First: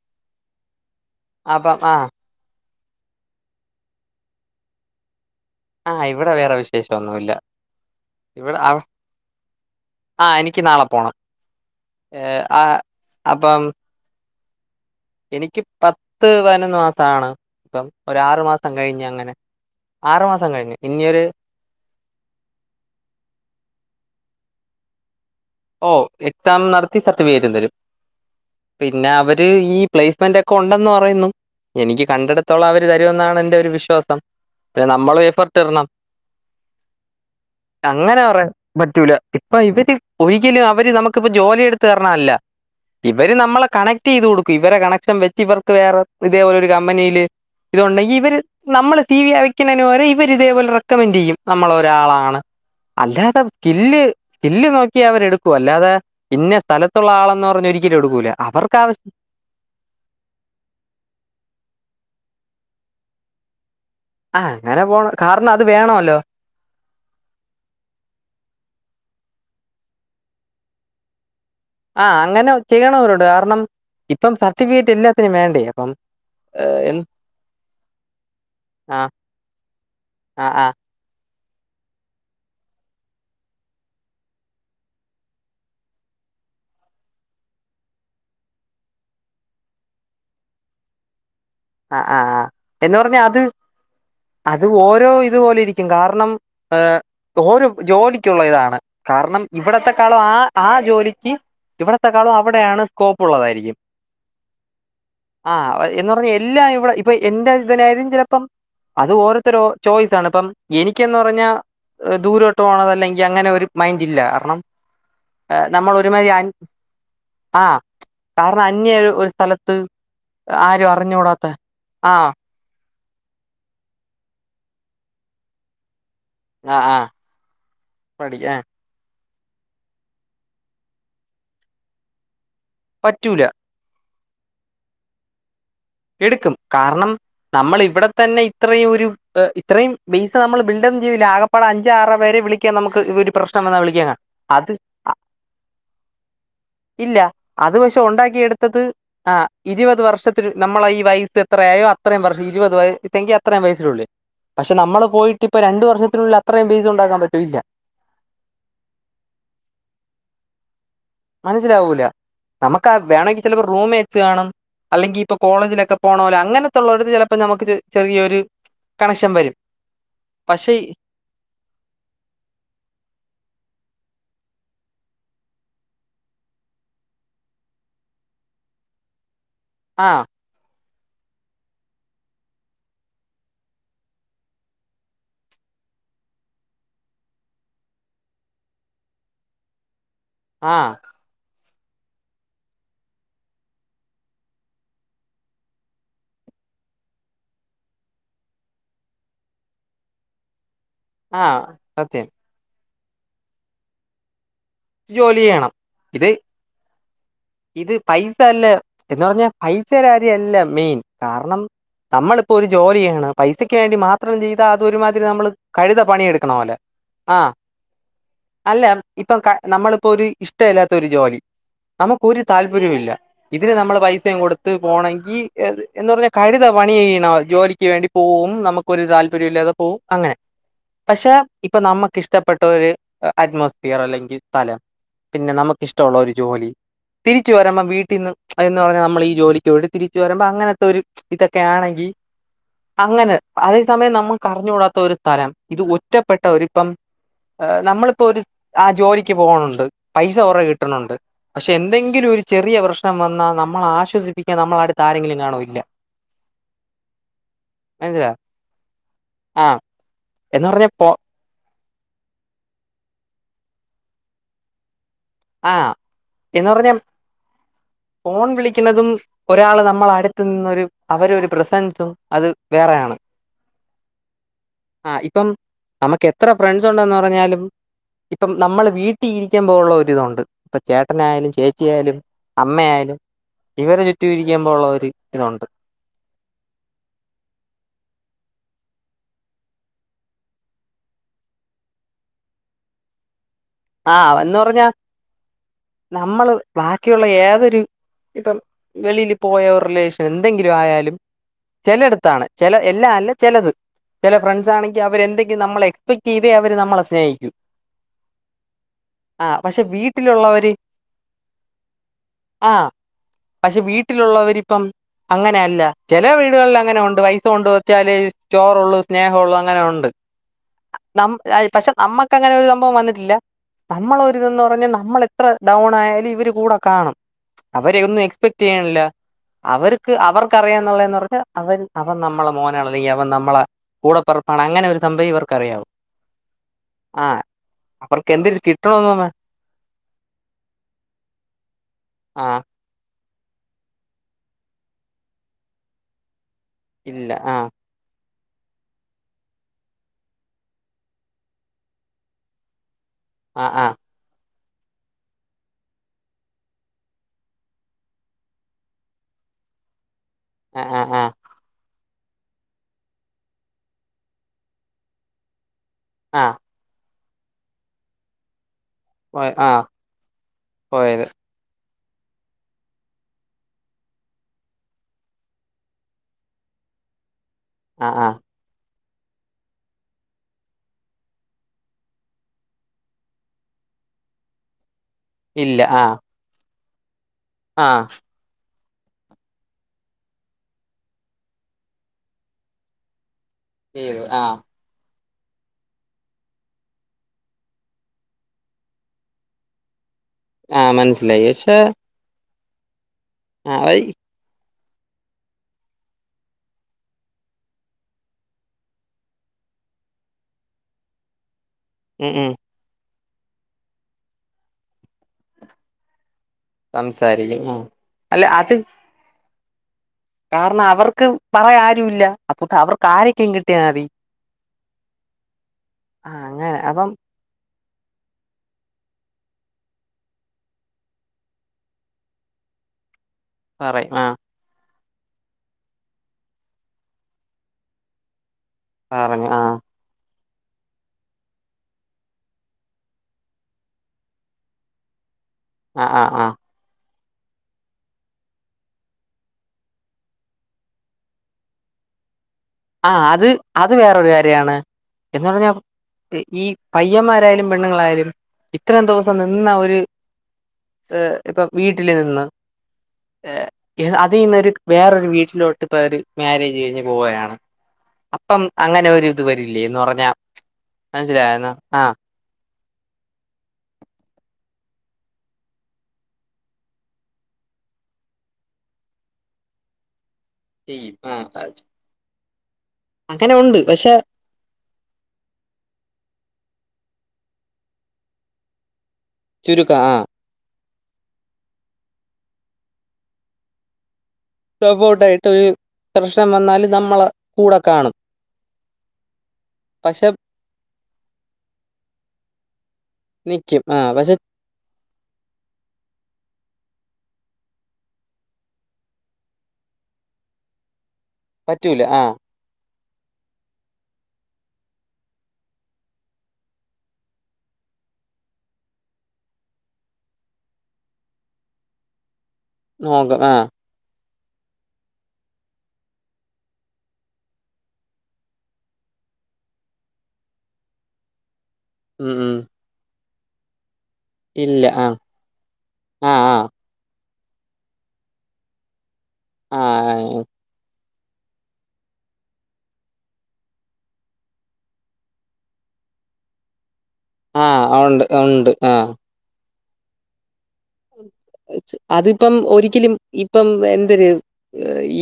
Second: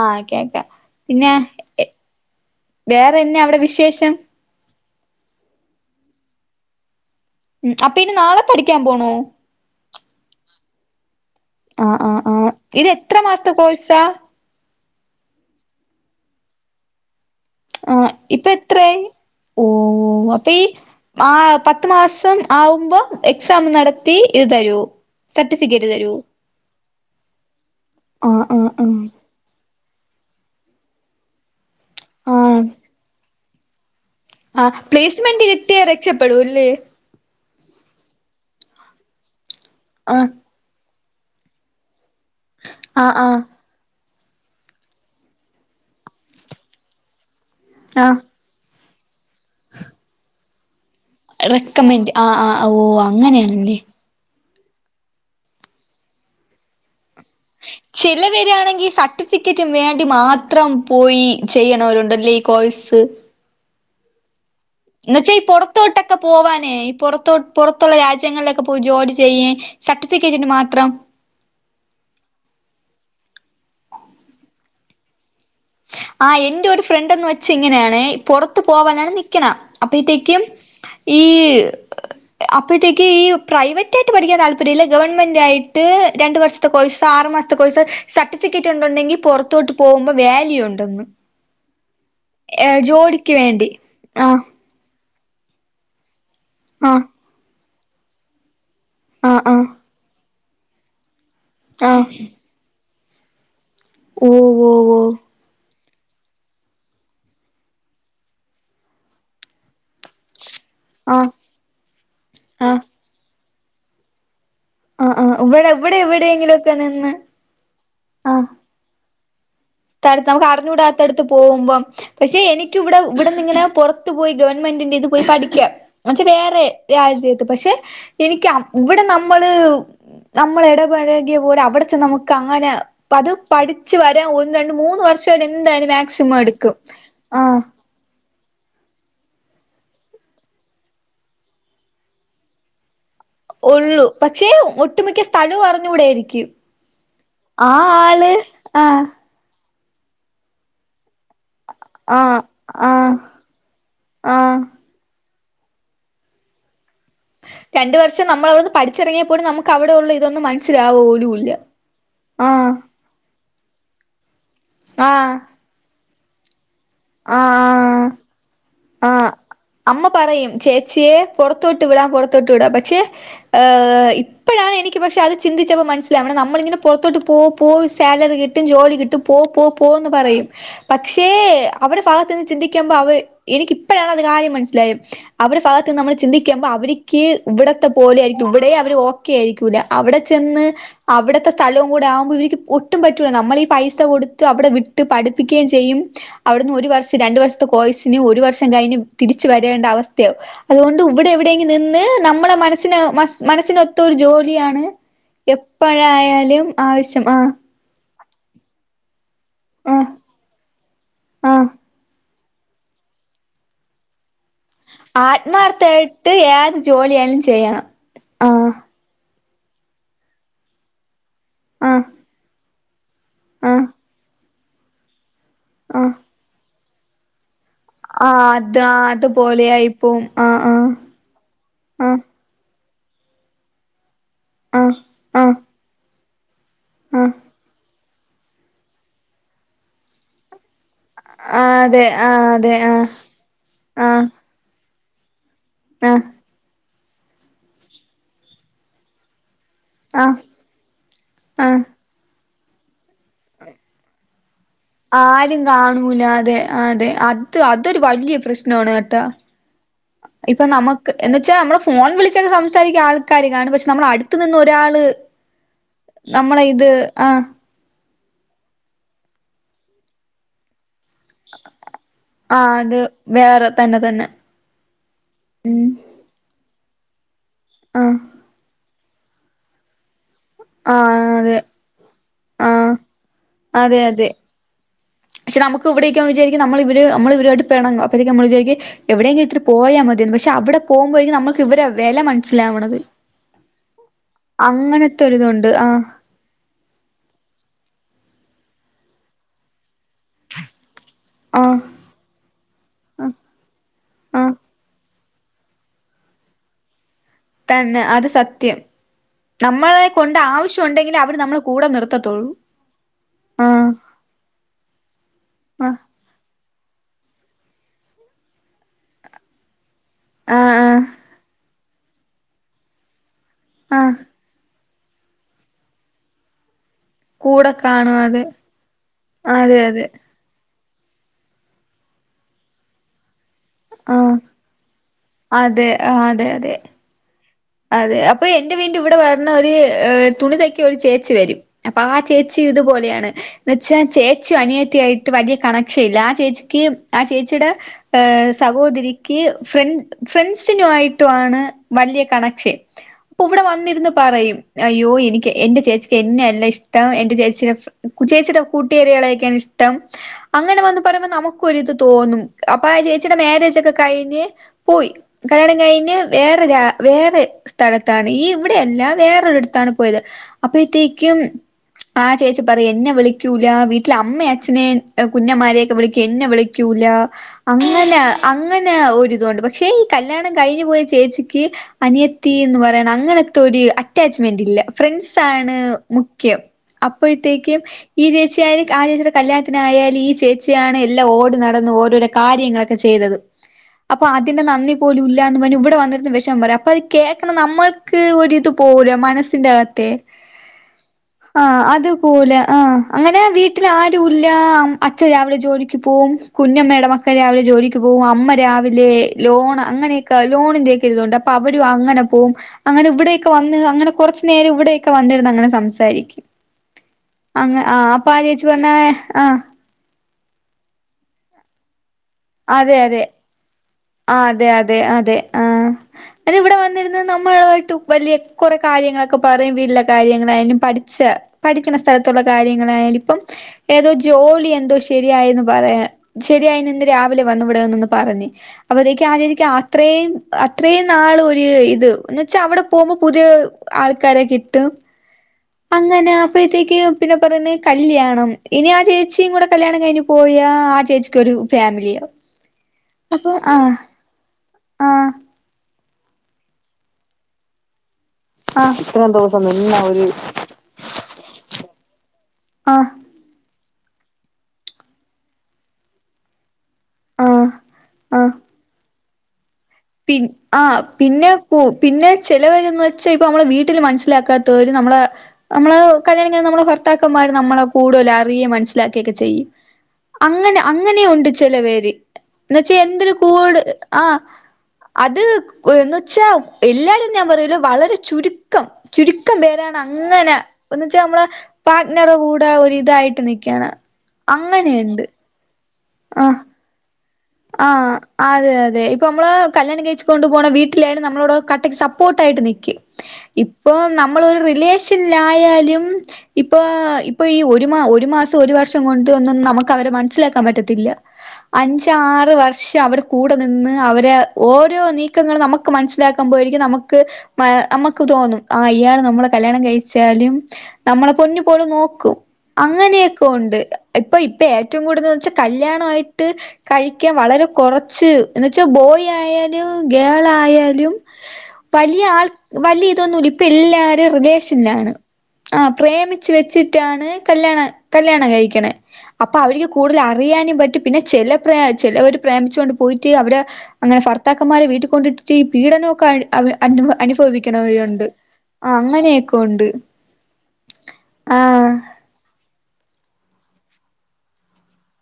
ആഹ് കേക്കാം പിന്നെ അപ്പം ആ വേറെന്നെ അവിടെ വിശേഷം ആഹ് ഇവിടെ വേറെ വിശേഷം ഒന്നുമില്ല ഉം അപ്പൊ ഇനി നാളെ പഠിക്കാൻ പോണോ ആ എനിക്ക് നാളെ പോണം ആഹ് ആഹ് ഏഹ് ആഹ് ഇത് എത്ര മാസത്തെ അപ്പം കോഴ്സാ എനിക്ക് പത്ത് പതിനൊന്ന് മാസമാണ് ഇപ്പം ആഹ് ഒ ആറു ഇപ്പൊ മാസം എത്രയായി കഴിഞ്ഞ് അങ്ങനെ ആറു ഓഹ് മാസം അപ്പൊ ഈ കഴിഞ്ഞ് ഇന്നൊരു ആ പത്ത് മാസം ആവുമ്പോ എക്സാം നടത്തി ഇത് തരൂ ഓ എക്സാം നടത്തി സർട്ടിഫിക്കേറ്റ് തരും ആഹ് ആഹ് ആഹ് പിന്നെ അവര് ഈ പ്ലേസ്മെന്റ് ഒക്കെ ഉണ്ടെന്ന് പറയുന്നു എനിക്ക് ആഹ് കണ്ടെടുത്തോളം അവർ തരുമെന്നാണ് എൻ്റെ ഒരു വിശ്വാസം ആഹ് പിന്നെ നമ്മളും പ്ലേസ്മെന്റ് എഫർട്ട് കിട്ടിയ ഇടണം രക്ഷപ്പെടൂല്ലേ അങ്ങനെ പറയാൻ പറ്റൂല ഇപ്പൊ ഇവര് ആഹ് ഒരിക്കലും അവര് നമുക്ക് ഇപ്പ ജോലി എടുത്ത് തരണല്ല ആഹ് ഇവര് ആഹ് നമ്മള കണക്ട് ചെയ്ത് കൊടുക്കും ഇവരെടെ കണക്ഷൻ വെച്ച് ഇവർക്ക് വേറെ ഇതേപോലെ ഒരു കമ്പനിയില് ഇത് ഉണ്ടെങ്കിൽ ആഹ് ഇവര് നമ്മള് സി വി അയക്കുന്നതിന് പകരം ഇവര് ഇതേ പോലെ റെ ക്കമെന്റ് ചെയ്യും നമ്മള റെക്കമെന്റ് ആഹ് ഒരാളാണ് ആഹ് ഓഹ് അല്ലാതെ അങ്ങനെയാണല്ലേ സ്കില്ല് സ്കില് നോക്കി അവരെ എടുക്കൂ അല്ലാതെ ഇന്ന സ്ഥലത്തുള്ള ആളെന്ന് പറഞ് ഒരിക്കലും എടുക്കൂല അവർക്ക് ആവശ്യ ടിക്കറ്റും വേണ്ടി മാത്രം പോയി ചെയ്യണവരുണ്ടല്ലേ ഈ കോഴസ് ആഹ് അങ്ങനെ പോ എന്നവച്ചാ ഈ പുറത്തോട്ടൊക്കെ പോവാനേ ഈ പുറത്തോട്ട് പുറത്തുള്ള രാജ്യങ്ങളിലൊക്കെ പോയി ജോലി ചെയ്യ സർട്ടിഫിക്കറ്റിന് മാത്രം ആഹ് അങ്ങനെ ചെയ്യണവരുണ്ട് കാരണം ഇപ്പം സർട്ടിഫിക്കറ്റ് എല്ലാത്തിനും വേണ്ടേ അപ്പം ആഹ് എൻന്റെറെ ഒരു ഏഹ് എന്ത്- ഫ്രണ്ട്ന്ന് വെച്ച് ഇങ്ങനെയാണ് പുറത്ത് ആ പോവാനാണ് നിക്കണ അപ്പത്തേക്കും ആ ആ ഈ അപ്പഴത്തേക്ക് ഈ പ്രൈവറ്റ് ആയിട്ട് പഠിക്കാൻ താല്പര്യംല്ല ഗവൺമെന്റ് ആയിട്ട് രണ്ട് വർഷ ത്തെ കോഴ്സ് ആറ് മാസത്തെ കോഴ്സ് സർട്ടിഫിക്കറ്റ് ഉണ്ടെങ്കിൽ പുറത്തോട്ട് പോകുമ്പോ വാ ല്യു ഉണ്ടെന്ന് ആ ആ ആ ഏഹ് എന്ന് പറഞ്ഞാൽ ജോലിക്ക് അത് വേണ്ടി ആഹ് അത് ഓരോ ഇതുപോലെ ഇരിക്കും കാരണം ആഹ് ഓരോ ജോലിക്കുള്ള ഇതാണ് ആഹ് കാരണം ആഹ് ഇവിടത്തെക്കാളും ആ ആ ജോലിക്ക് ആഹ് ഇവിടത്തെക്കാളും അവിടെയാണ് സ്കോപ്പ് ഉള്ളതായിരിക്കും ഓ ഓ ഓ ആ എന്ന് പറഞ്ഞ എല്ലാം ഇവിടെ ഇപ്പൊ എന്റെ ഇതിനും ചിലപ്പം അത് ഓരോരുത്തരോ ചോയ്സ ആണ് ഇപ്പം എനിക്കന്ന് ആഹ് പറഞ്ഞാ ദൂരോട്ട് ആഹ് പോകണതല്ലെങ്കിൽ അങ്ങനെ ഒരു മൈൻഡ് ഇല്ല കാരണം ആഹ് ആഹ് ഇവിടെ നമ്മൾ ഇവിടെ ഒരുമതിരി അൻ എവിടെയെങ്കിലുമൊക്കെ നിന്ന് കാരണം അന്യ ഒരു സ്ഥലത്ത് [unintelligible] ആരും നമ്മക്കറിഞ്ഞൂടാത്തട്ത്ത് പോ അറിഞ്ഞുകൂടാത്ത പോകുമ്പം ആഹ് പക്ഷെ എനിക്കിവടെ ഇവിട്ന്ന്ങ്ങനെ പൊർത്ത് പോയി ഗവൺമെന്റിന്റെ ഇത് പോയി പഠിക്യാ ന്ന്ച്ച വേറെ ആഹ് ആഹ് രാജ്യത്ത് പക്ഷെ എനിക്ക പഠിക്കാൻ ഇവടെ നമ്മള് നമ്മള് എടപഴകിയ പോലെ അവടെ ചെന്ന നമുക്കങ്ങനെ പ്പത് പറ്റൂല പഠിച്ചു വരാൻ ഒന്ന് രണ്ട് മൂന്ന് വർഷവന് എന്തായാലും മാക് എടുക്കും കാരണം നമ്മള് ഇവടെ തന്നെ ഇത്രയും ഒരു ഇത്രയും ബേസ് നമ്മള് ബിൽഡം ചെയ്തില്ലെ ആകപ്പാടെ അഞ്ചോ ആറോ പേരെ വിളിക്കാൻ നമ്മക്ക് ഒരു പ്രശ്നം വന്നാൽ ഒള്ളു വിളിക്കാൻ കാണും. പക്ഷേ അത് ഒട്ടുമിക്ക സ്ഥലും അറിഞ്ഞൂട എനിക്ക് ഇല്ല അത് പക്ഷെ ഒണ്ടാക്കി എടുത്തത് ആഹ് ആ ഇരുപത് വർഷത്തിൽ നമ്മളെ ഈ വയി സ്റ്റെ എത്രായോ അത്രയും ആഹ് വർഷം ഇരുപത് വയ ആഹ് [unintelligible] അത്രേം വയസ്സിനുള്ളിൽ ആഹ് പക്ഷെ നമ്മള് പോയി ട്ട്പ്പൊ രണ്ട് വർഷത്തിനുള്ളിൽ അത്രേം പീസുണ്ടാക്കാൻ പറ്റൊ ഇല്ല രണ്ട് വർഷം നമ്മളതൊന്ന് പഠിച്ചെറങ്ങിയ പോലും നമുക്ക് അവടെള്ള ഇതൊന്നും മനസ്സിലാവോലു മനസ്സിലാവൂല്ല നമ്മക്കാ വേണെങ്കി ചെലപ്പോ റൂമേത്ത് കാണും അല്ലെങ്കി ആഹ് ഇപ്പൊ കോളേജിലൊക്കെ പോണോല് അങ്ങനെ ത്ത്ള്ളോട്ത്ത് ചെലപ്പോ ഞമ്മക്ക് ചെ ചെറിയൊര് ആഹ് കണക്ഷൻ വരും പക്ഷേ പൊറ ത്തോട്ട് വിടാ പൊറത്തോട്ട് വിടാ പക്ഷെ ഏ ഇപ്പഴാണ് എനിക്ക് പക്ഷെ അത് ചിന്തിച്ചപ്പോ മനസ്സിലാവ്ണെ നമ്മളിങ്ങനെ പൊറത്തോട്ട് പോ പോയി സാലറി കി ട്ടും ജോലി കിട്ടും പോ പോ ആ പോന്ന് പറയും പക്ഷേ അവരെ ഫാഗത്ത്ന്ന് ചിന്തിക്കുമ്പോ അവ എനിക്ക് ഇപ്പഴാണ് അത് കാര്യം മനസ്സിലായത് അവരെ ഫാഗത്ത്ന്ന് നമ്മള് ചിന്തിക്കുമ്പോ അവരിക്ക് ഇവ്ടത്തെ പോലെയായിരിക്കും ഇവടേം അവര് ഓക്കെ ആയിരിക്കൂല്ല അവടെ ചെന്ന് ആ അവടത്തെ സ്ഥലവും കൂടെ ആവുമ്പോ ഇവര്ക്ക് ഒട്ടും പറ്റൂല നമ്മളീ പൈസ കൊടുത്ത് അവടെ വിട്ട് പഠിപ്പിക്കുകയും ചെയ്യും അവ്ട്ന്ന് ഒരു വർഷം രണ്ടു വർഷത്തെ കോഴ്സിന് ഒരു വർഷം കഴിഞ് തിരിച്ചു വരേണ്ട അവസ്ഥയാവും അതുകൊണ്ട് ഇവടെ ആഹ് എവടെങ്കിലും നിന്ന് സത്യം നമ്മളെ മനസ്സിന് മസ് മനസ്സിനൊത്തൊരു ജോലിയാണ് ജോലി ചെയ്യണം ഇത് എപ്പഴായാലും ആവശ്യം ആഹ് ഇത് പൈസ അല്ല എന്ന് പറഞ്ഞാ ആഹ് പൈസേടെ കാര്യല്ല മെയിൻ കാരണം ആഹ് നമ്മളിപ്പോ ഒരു ജോലി ചെയ്യ്ണ് പൈസക്ക് വേണ്ടി മാ ത്രം ചെയ്താ അതൊരുമാതിരി നമ്മള് കഴുത ആത്മാർത്ഥായിട്ട് പണിയെടുക്കണ പോലെ ഏത് ജോലിയായാലും ആഹ് ചെയ്യണം ആഹ് അല്ല ഇപ്പൊ ക നമ്മളിപ്പൊര് ഇഷ്ടല്ലാത്ത ഒരു ജോലി ആഹ് നമുക്കൊരു താല്പര്യുല്ല ഇതിന് ആഹ് നമ്മള് പൈസേം കൊടുത്ത് പോണെങ്കി എന്ന് ആഹ് പറഞ്ഞാ കഴ്ത പണി ചെയ്യ്ണ ജോലി ക്ക് വേണ്ടി ആഹ് പോവും അത് നമുക്കൊരു താല്പര്യുല്ലാതെ പോവും അതുപോലെയായിപ്പോവും അങ്ങനെ ആഹ് പക്ഷെ ഇപ്പൊ ആഹ് നമ്മക്കഷ്ട- ഷ്ടപ്പെട്ടൊര് അറ്റ്മോസ്ഫിയർ അല്ലെങ്കി സ്ഥലം ആഹ് പിന്നെ നമ്മക്ക് ഇഷ്ടൊള്ളൊരു ജോലി ആഹ് ആഹ് ആഹ് തിരിച്ച് വരുമ്പോ വീട്ടിന്ന് എന്ന് പറഞാ നമ്മളീ ജോലിക്ക് പോയിട്ട് തിരിച്ചു വരുമ്പോ അങ്ങനെ ത്തൊര് ആഹ് അതെ ഇതൊക്കാണെങ്കി ആഹ് അതെ ആഹ് അങ്ങനെ അതേ സമയം ആഹ് നമ്മ കറിഞ്ഞൂടാത്ത ഒരു സ്ഥലം ഇത് ആഹ് ഒറ്റപ്പെട്ട ഒരുപ്പം നമ്മളിപ്പോ ഒരു സ് ആ ജോലി ക്ക് പോണുണ്ട് ആഹ് പൈസ കൊറെ കിട്ട്ണൊണ്ട് പക്ഷെ ആഹ് എന്തെങ്കിലൊരു ചെറിയ പ്രശ് ഷ്ടം വന്നാ നമ്മളെ ആശ്വസിപ്പിക്കാൻ നമ്മള അടുത്ത് ആരെങ്കിലും കാണോ ആരും ഇല്ല ത് അതൊര് മനസ്സിലായോ വല്യ പ്രശ്നാണ് കേട്ടോ ആഹ് ഇപ്പൊ എന്ന് പറഞ്ഞ നമക്ക് പോ എന്നിട് പക്ഷെ നമ്മളെ ഫോൺ വിളിച്ചാല് സംസാരിക്കാ ആൾക്കാര് കാണും പക്ഷെ നമ്മളെ അടുത്ത് നിന്നൊരാള് ആഹ് നമ്മളെ എന്ന് ഇത് പറഞ്ഞ ആഹ് ഫോൺ വിളിക്കുന്നതും ഒരാള് നമ്മളെ അടുത്ത് നിന്നൊരു അവരൊരു പ്രസൻസും അത് ആഹ് വേറെയാണ് വേറെ തന്നെ തന്നെ ആഹ് ഇപ്പം ഉം നമകെത്ര ഫ്രണ്ട്സുണ്ടെന്ന് പറഞ്ഞാലും ആഹ് ഇപ്പം നമ്മള് വീട്ടി ഇരിക്കുമ്പോ ഉള്ള ഒരിതുണ്ട്. ഇപ്പൊ ആഹ് ചേട്ടനായാലും അതെ ചേച്ചി ആയാലും ആഹ് അമ്മയായാലും ഇവരെ ചുറ്റുയിരിക്കുമ്പോ ഉള്ള ഒര് പക്ഷേ നമക് ഇവടെക്ക്യേം വിചാരിക്കും നമ്മള് ഇവര് അമ്മളിവരോട് പെണങ്ങും അപ്പോത്തേക്കും നമ്മള് വിചാരിക്കേ എവിടെങ്കി ഇത്തിരി പോയാ മതീന്ന്. പക്ഷെ അവടെ പോവുമ്പഴേക്കും നമ്മുക്ക് വരെ വെല മനസ്സിലാവണത്. അങ്ങനെത്തൊരിതൊണ്ട് ആഹ്. അമ്മള് ബാക്കിയുള്ള ഏതൊര് ഇപ്പം വെളിയില് പോയവർലിഷ് എന്തെങ്കിലു ആയാലും ആഹ് ചെലയിടത്താണ് ചെല എല്ലാ അല്ല ആഹ് ചെലത്. ചെലെ ആഹ് ഫ്രണ്ട്സാണെങ്കി അവരെന്തെങ്കിം നമ്മളെ എസ്പെക്റ്റെയ്ത് അവര് നമ്മളെ സ്നേഹിക്കും. തന്നെ അത് സത്യം. പക്ഷെ നമ്മളെ കൊണ്ട് വീട്ടിലുള്ളവര് ആവശ്യുണ്ടെങ്കിലെ അവര് നമ്മളെ കൂടെ നിർത്തത്തൊള്ളൂ. ആ പക്ഷെ വീട്ടിലുള്ളവരിപ്പം അങ്ങനല്ല. ആഹ് ചെലെ വീടുകൾല് അങ്ങനെ ഒണ്ട് പൈസ കൊണ്ട് വെച്ചാല് ചോറോള്ളൂ സ്നേഹോള്ളൂ അങ്ങനെ ഒണ്ട്. ആഹ് ആഹ് നം അത് പക്ഷെ നമ്മക്കങ്ങനെ ഒരു സംഭവം വന്ന്ട്ട്ല്ല. ആഹ് നമ്മളൊരിതെന്ന് പറഞ്ഞാ നമ്മളെത്ര ഡൗണായാലും ഇവര് കൂടെ കാണും. കൂടെ അവരെ കാണും ഒന്നും അതെ എക്സ്പെക്ടെയ്യ്ണില്ല അതെ അതെ അവർക്ക് അവർ ക്കറിയന്നുള്ളന്ന് പറഞ്ഞ അവര് അവൻ നമ്മളെ മോനാണ് അല്ലങ്കി അവൻ നമ്മളെ ആഹ് കൂടപ്പറപ്പാണ് അങ്ങനെയൊരു സംഭവേ ഇവർക്കറിയാവൂ. അതെ ആഹ് അതെ അതെ ആഹ്. അതെ അവർക്ക് അപ്പൊ എന്തേലും എന്റെ വീണ്ടന്റെവടെ കിട്ടണോന്ന് വേര്ണൊര് ഏഹ് തുണിതയ്ക്കാൻ ഒരു ചേച്ചി വെരും. അപ്പൊ ആ ചേച്ചി ആഹ് ഇതുപോലെയാണ്. ന്നച്ചാ ചേച്ചി അനിയത്ത്യായിട്ട് വല്യ കണക്ഷ ഇല്ല ആ ചേച്ചിക്ക് ആ ഇല്ല ആഹ് ചേച്ചിടെ ഏഹ് സഹോദരിക്ക് ഫ്ര ഫ്രണ്ട്സിനുവായിട്ടുവാണ് വല്യ കണ ക്ഷൻ അപ്പൊ ഇവടെ ആഹ് ആഹ് വന്നിരുന്ന് പറയും അയ്യോ എനിക്ക് എന്റെ ചേച്ചിക്ക് എന്നെയല്ല ഇഷ്ടം എന്റെ ചേച്ചിടെ ചേച്ചിടെ കൂട്ടുകരികളെക്കെയാണിഷ്ടം. അങ്ങനെ വന്ന് ആഹ് ആഹ് പറയുമ്പോ ആഹ് നമു ക്കൊരിത് തോന്നും. അപ്പൊ ആ ചേച്ചിയുടെ മാരേജൊക്കെ കഴിഞ്ഞ് പോയി. കല്യാണം കഴിഞ്ഞ് ആഹ് വേറെ രാ വേറെ സ്ഥലത്താണ് ഈ ഇവടെ അല്ല. പോയ ആഹ് വേറൊര്ടത്താണ് പോയത്. പോയത് അപ്പഴത്തേക്ക്യും ആ ചേച്ചി പറയും എന്നെ വിളിക്ക്യൂല വീട്ടിലമ്മേ അച്ഛനേം കുഞ്ഞമാരെക്കെ വിളിക്കും എന്നെ വിളി ക്ക്യൂല. ആഹ് അങ്ങനെ ആഹ് അങ്ങനെ ഒരിതൊണ്ട് പക്ഷെ ഈ കല്യാണം കഴിഞ്ഞു പോയ ചേച്ചിക്ക് അനിയ ത്തീന്ന് പറയണ അങ്ങനെഞ്ഞൊര് അറ്റാച്ച്മെൻ്റില്ല. ഫ്രണ്ട്സാണ് ഇല്ല ആഹ് മുഖ്യം. അപ്പോഴത്തേക്കും ആഹ് ഈ ചേ ച്ചിയായാലും ആ ചേച്ചിയുടെ കല്യാണത്തിനായാലു ഈ ചേച്ചിയാണ് എല്ലാം ഓട് നടന്ന് ഓരോരോ കാര്യങ്ങളൊക്കെ ചെയ്തത്. ചെയ്തു അപ്പൊ ആഹ് അതിന്റെ നന്ദി പോലുല്ലാന്ന് പർഞ് ഇവടെ വന്നിരുന്ന് വെഷമം പറയും അപ്പത് കേക്ക്ണ നമ്മക്ക് ഒരിത്പോവൂല മനസ്സിൻ്റകത്തെ. ആഹ് മൻസ്സിലായി. പക്ഷേ പോവൂല ആഹ് അങ്ങനെ വീട്ടിലാരു ല്ലാം അച്ഛൻ രാവിലെ ജോലിക്ക് പോവും കുഞ്ഞമ്മേടെ മക്കൾ രാവിലെ ജോലിക്ക് പോവും അമ്മ രാവിലെ ലോണ് അങ്ങനെക്കെ ലോണിന്റെ ക്കെ ഒരിതുണ്ട് അപ്പൊ അവരും അങ്ങനെ ഉം, ഉം, പോവും. അങ്ങനെ ഇവടെയെക്കെ വന്ന് അങ്ങനെ കൊറച്ച് നേരം ഇവടെയെക്കെ വന്നിരുന്നങ്ങനെ സംസാരിക്കും. സംസാരിക്കും അങ്ങ ഉം ആഹ് അപ്പ ആ അല്ല ചേച്ചി അത് പർഞ്ഞ് ആഹ് കാരണം അവർക്ക് പറയാരുല്ല അപ്പോക്ക്‌ അവർക്ക് ആരെക്കേം കിട്ട്യാ മതി. ആഹ് അതെ അതെ അതെ ആഹ് ആ അയ്ന് അങ്ങനെ ഇവടെ അപ്പം വന്നിരുന്ന് ന മ്മളായിട്ട് വല്യ കൊറെ കാര്യങ്ങളൊക്കെ പറയും. വീട്ടിലെ കാര്യങ്ങളായാലും പഠിച്ച പഠിക്ക്യ്ണ സ്ഥലത്തുള്ള കാര്യങ്ങളായാലും ഇപ്പം ഏതോ പറയും ആ ജോലി എന്തോ ശരിയായീന്ന് പറയാ. ശരിയായിന്നിന്ന് രാവിലെ വന്നു ഇവിടെ വന്നൊന്ന് പറഞ്ഞ്. അപ്പഴ്ത്തേക്ക് ആ ചേച്ചിക്ക ത്രേം അത്രയും നാള് ഒര് ഇത് എന്ന്വെച്ചാ അവിടെ പോകുമ്പോ പുതിയ ആൾക്കാരെ കിട്ടും ആ ആ അങ്ങനെ. ആ അപ്പഴത്തേക്ക് പിന്നെ പറയ്ന്ന് കല്ല്യാണം. ഇനി ആ ചേച്ചിയും കൂടെ കല്യാണം കഴിഞ് പോയാ ആ ചേച്ചിക്കൊരു ഫാമിലിയാവും. ആഹ് അത് അത് വേറൊരു കാര്യാണ്. ആഹ്. എന്ന് പറഞ്ഞാ ഈ പയ്യന്മാരായാലും പെണ്ണുങ്ങളായാലും ഇത്രയും ദിവസം നിന്ന ഒരു ഏഹ് ഇപ്പം വീട്ടില് നിന്ന്. ആഹ് അതീന്നൊരു വേറൊരു വീട്ടിലോട്ട് ഇപ്പൊര് മാരേജ് കഴിഞ്ഞു. പോവെയാണ്. ആഹ് ആഹ് അപ്പം അങ്ങനെ ഒരു ഇത് വരില്ലേ ന്ന പി ആഹ് പിന്നെ കൂ ആ പിന്നെ ചെലവരെന്ന് വെച്ചാ ഇപ്പ നമ്മളെ വീട്ടില് മനസ്സിലാക്കാത്തോരു നമ്മളെ നമ്മള് കല്യാണം കയ്യുമ്പോ നമ്മള് ഭർത്താക്കന്മാർ നമ്മളെ കൂടുതല് അറിയേം മനസിലാക്കെക്കെ ചെയ്യ്. അങ്ങനെ ചെയ്യും ആ അങ്ങനെയുണ്ട് ചെലവേര്. എന്ന്വെച്ചാ എന്തിരു അങ്ങനെ ഉണ്ട് കൂട് പക്ഷെ ആഹ് അത് എന്ന്വെച്ചാ എല്ലാരും ഞാൻ പറയൂല വളരെ ചുരു ക്കം ചുരുക്കം പേരാണ് അങ്ങനെ എന്ന്വെച്ചാ നമ്മളെ പാട്നറെ കൂടെ ഒരിതായിട്ട് നിക്കണം. സപ്പോട്ടായിട്ടൊരു പ്രശ്നം ആഹ് വന്നാല് നമ്മള് ആഹ് അതെ അതെ. ഇപ്പൊ നമ്മളെ കല്യാണം കഴിച്ചു പക്ഷെ കൊണ്ട് പോണ വീട്ടിലായാലും നമ്മളോട് കട്ടക്ക് സപ്പോർട്ടായിട്ട് നിക്കും. നിക്കും. ഇപ്പോ ആഹ് പക്ഷെ നമ്മളൊരു റിലേഷൻലായാലും ഇപ്പൊ ഇപ്പൊ ഈ ഒരു മാ ഒരു മാസം ഒരു വർഷം കൊണ്ട് ഒന്നും നമുക്കവരെ മനസ്സിലാക്കാൻ പറ്റത്തില്ലാ. പറ്റൂല ആഹ്. ആറ് വർഷം അവരെ കൂടെ നിന്ന് അവരെ ഓരോ നീക്കങ്ങള് നമ്മക്ക് മൻസ്സിലാക്കുമ്പോ ആയിരിക്കും നമുക്ക് മാ അമ്മക്ക് തോന്നും ആഹ് ഇയാള് നമ്മളെ കല്യാണം കഴിച്ചാലും, നമ്മളെ പൊന്നു പോലെ നോക്കും. നോക്കാം അങ്ങനെയൊക്കെ ആഹ് ഉണ്ട്. ഇപ്പൊ ഇപ്പൊ ഏറ്റവും കൂടുതലെന്ന് വെച്ചാ കല്യാണവായിട്ട് കഴിക്കാൻ വളരെ കൊറച്ച് എന്ന് വെച്ചാ ബോയ് ആയാലും ഗേളായാലും വലിയ ഉം ആൾ ഉം വല്ല്യ ഇതൊന്നും ഇല്ല. ഇ പ്പില്ലാരും ഇല്ല റിലേഷനിലാണ്. ആഹ് ആഹ് പ്രേമിച്ച് ആഹ് വെച്ചി റ്റാണ് കല്യാണ കല്യാണം കഴിക്ക്ണേ. അപ്പൊ അവർക്ക് ആഹ് കൂടുതലറിയാനും പറ്റും പിന്നെ ചെല പ്രേ ചെലവര് പ്രേമിച്ച് കൊണ്ട് പോയിട്ട് അവിടെ അങ്ങനെ ഫർത്താക്കന്മാരെ വീട്ട് കൊണ്ടിട്ടിട്ടീ പീഡനൊ ഒക്കെ അവെ അനുഫ ആഹ് ആഹ് ഉണ്ട് അനുഫവിക്കണവരുണ്ട്. ഉണ്ട് ആഹ് അങ്ങനെയൊക്കുണ്ട്. അതിപ്പം ഒരിക്കലും ഇപ്പം എന്തര്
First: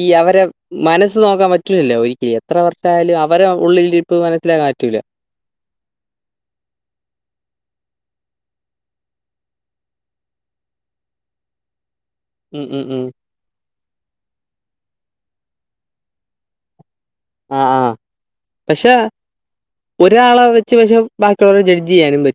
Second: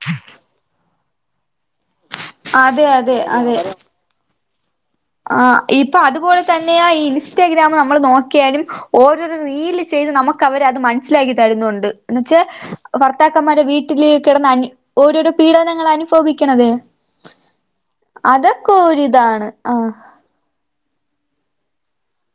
ഈ അവരെ മനസ്സ് നോക്കാൻ പറ്റൂലല്ലോ ഒരിക്കലും എത്ര അതെ അതെ വർഷായാലും അവരെ അതെ ഉള്ളിലിരി പ്പ് മനസിലാക്കാൻ പറ്റൂല. ആഹ് ഇപ്പൊ അതുപോലെ തന്നെയാ ഈ ഇൻസ്റ്റഗ്രാമ് നമ്മള് നോക്കിയാലും ഓരോരോ റീല് ചെയ്ത് നമുക്കവര് അത് മനസ്സിലാക്കി തരുന്നുണ്ട്. എന്ന് വെച്ചാ ഉം ഉം ഉം ഭർത്താക്കന്മാരെ വീട്ടില് കെടന്ന് അനു ഓരോരോ പീഡനങ്ങള് അനുഫവിക്കെണത്. ആഹ് ആഹ് അതൊക്കോ പക്ഷെ ഒരിതാണ്. ആഹ് ഒരാളെ വെച്ച് പക്ഷെ ബാക്കിയുള്ളൊരെ ജഡ്ജെയ്യാനും പ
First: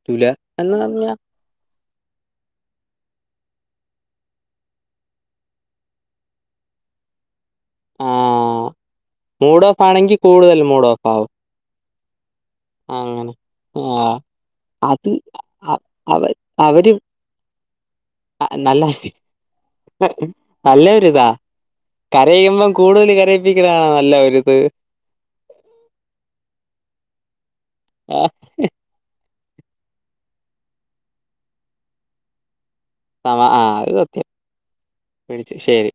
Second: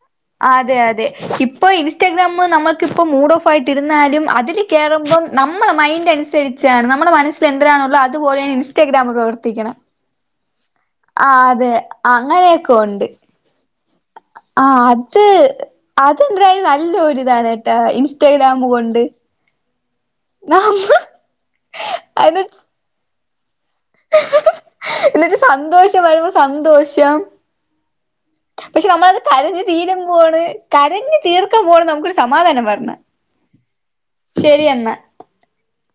അതെ അതെ. ഇ പ്പോ ഇൻസ്റ്റാഗ്രാമ് നമ്മൾക്കിപ്പോ മൂഡോഫായിട്ടിരുന്നാലും അതില് കേറുമ്പം നമ്മളെ മൈന്റനുസരി ച്ചാണ് നമ്മള മനസ് സ്സിലെന്തരാണോ ഉള്ളെ അതുപോലെണ് ആഹ് ഇൻസ്റ്റാഗ്രാമ് മൂഡ് പ്രവർത്തിക്കണേ ഓഫ് ആണെങ്കി കൂടുതൽ മൂഡ് ഓഫ് ആവും ആ അതെ അങ്ങനെയെ അങ്ങനെ [unintelligible] ആ അത് അ- അവ അതെന്തരായാലും അവര് നല്ല ഒരിതാണ്കേട്ടോ ആഹ് ഇൻസ്റ്റഗ്രാമ് നല്ല കൊണ്ട് നമ്മ നല്ലൊരിതാ അത് കരയുംമ്പം കൂടുതല് കരയിപ്പിക്കുന്നതാണോ നല്ലൊരിത്. ന്നിട്ട് സന്തോഷം വരുമ്പോ സന്തോഷം ആ പക്ഷേ നമ്മളത് കരഞ്ഞ് തീരുമ്പോള് കരഞ്ഞ് തീർക്കുമ്പോണ് നമുക്കൊരു സമാധാനം വര്ണേ. സമാ ആ അത് സത്യം പിടിച്ചു ശെരി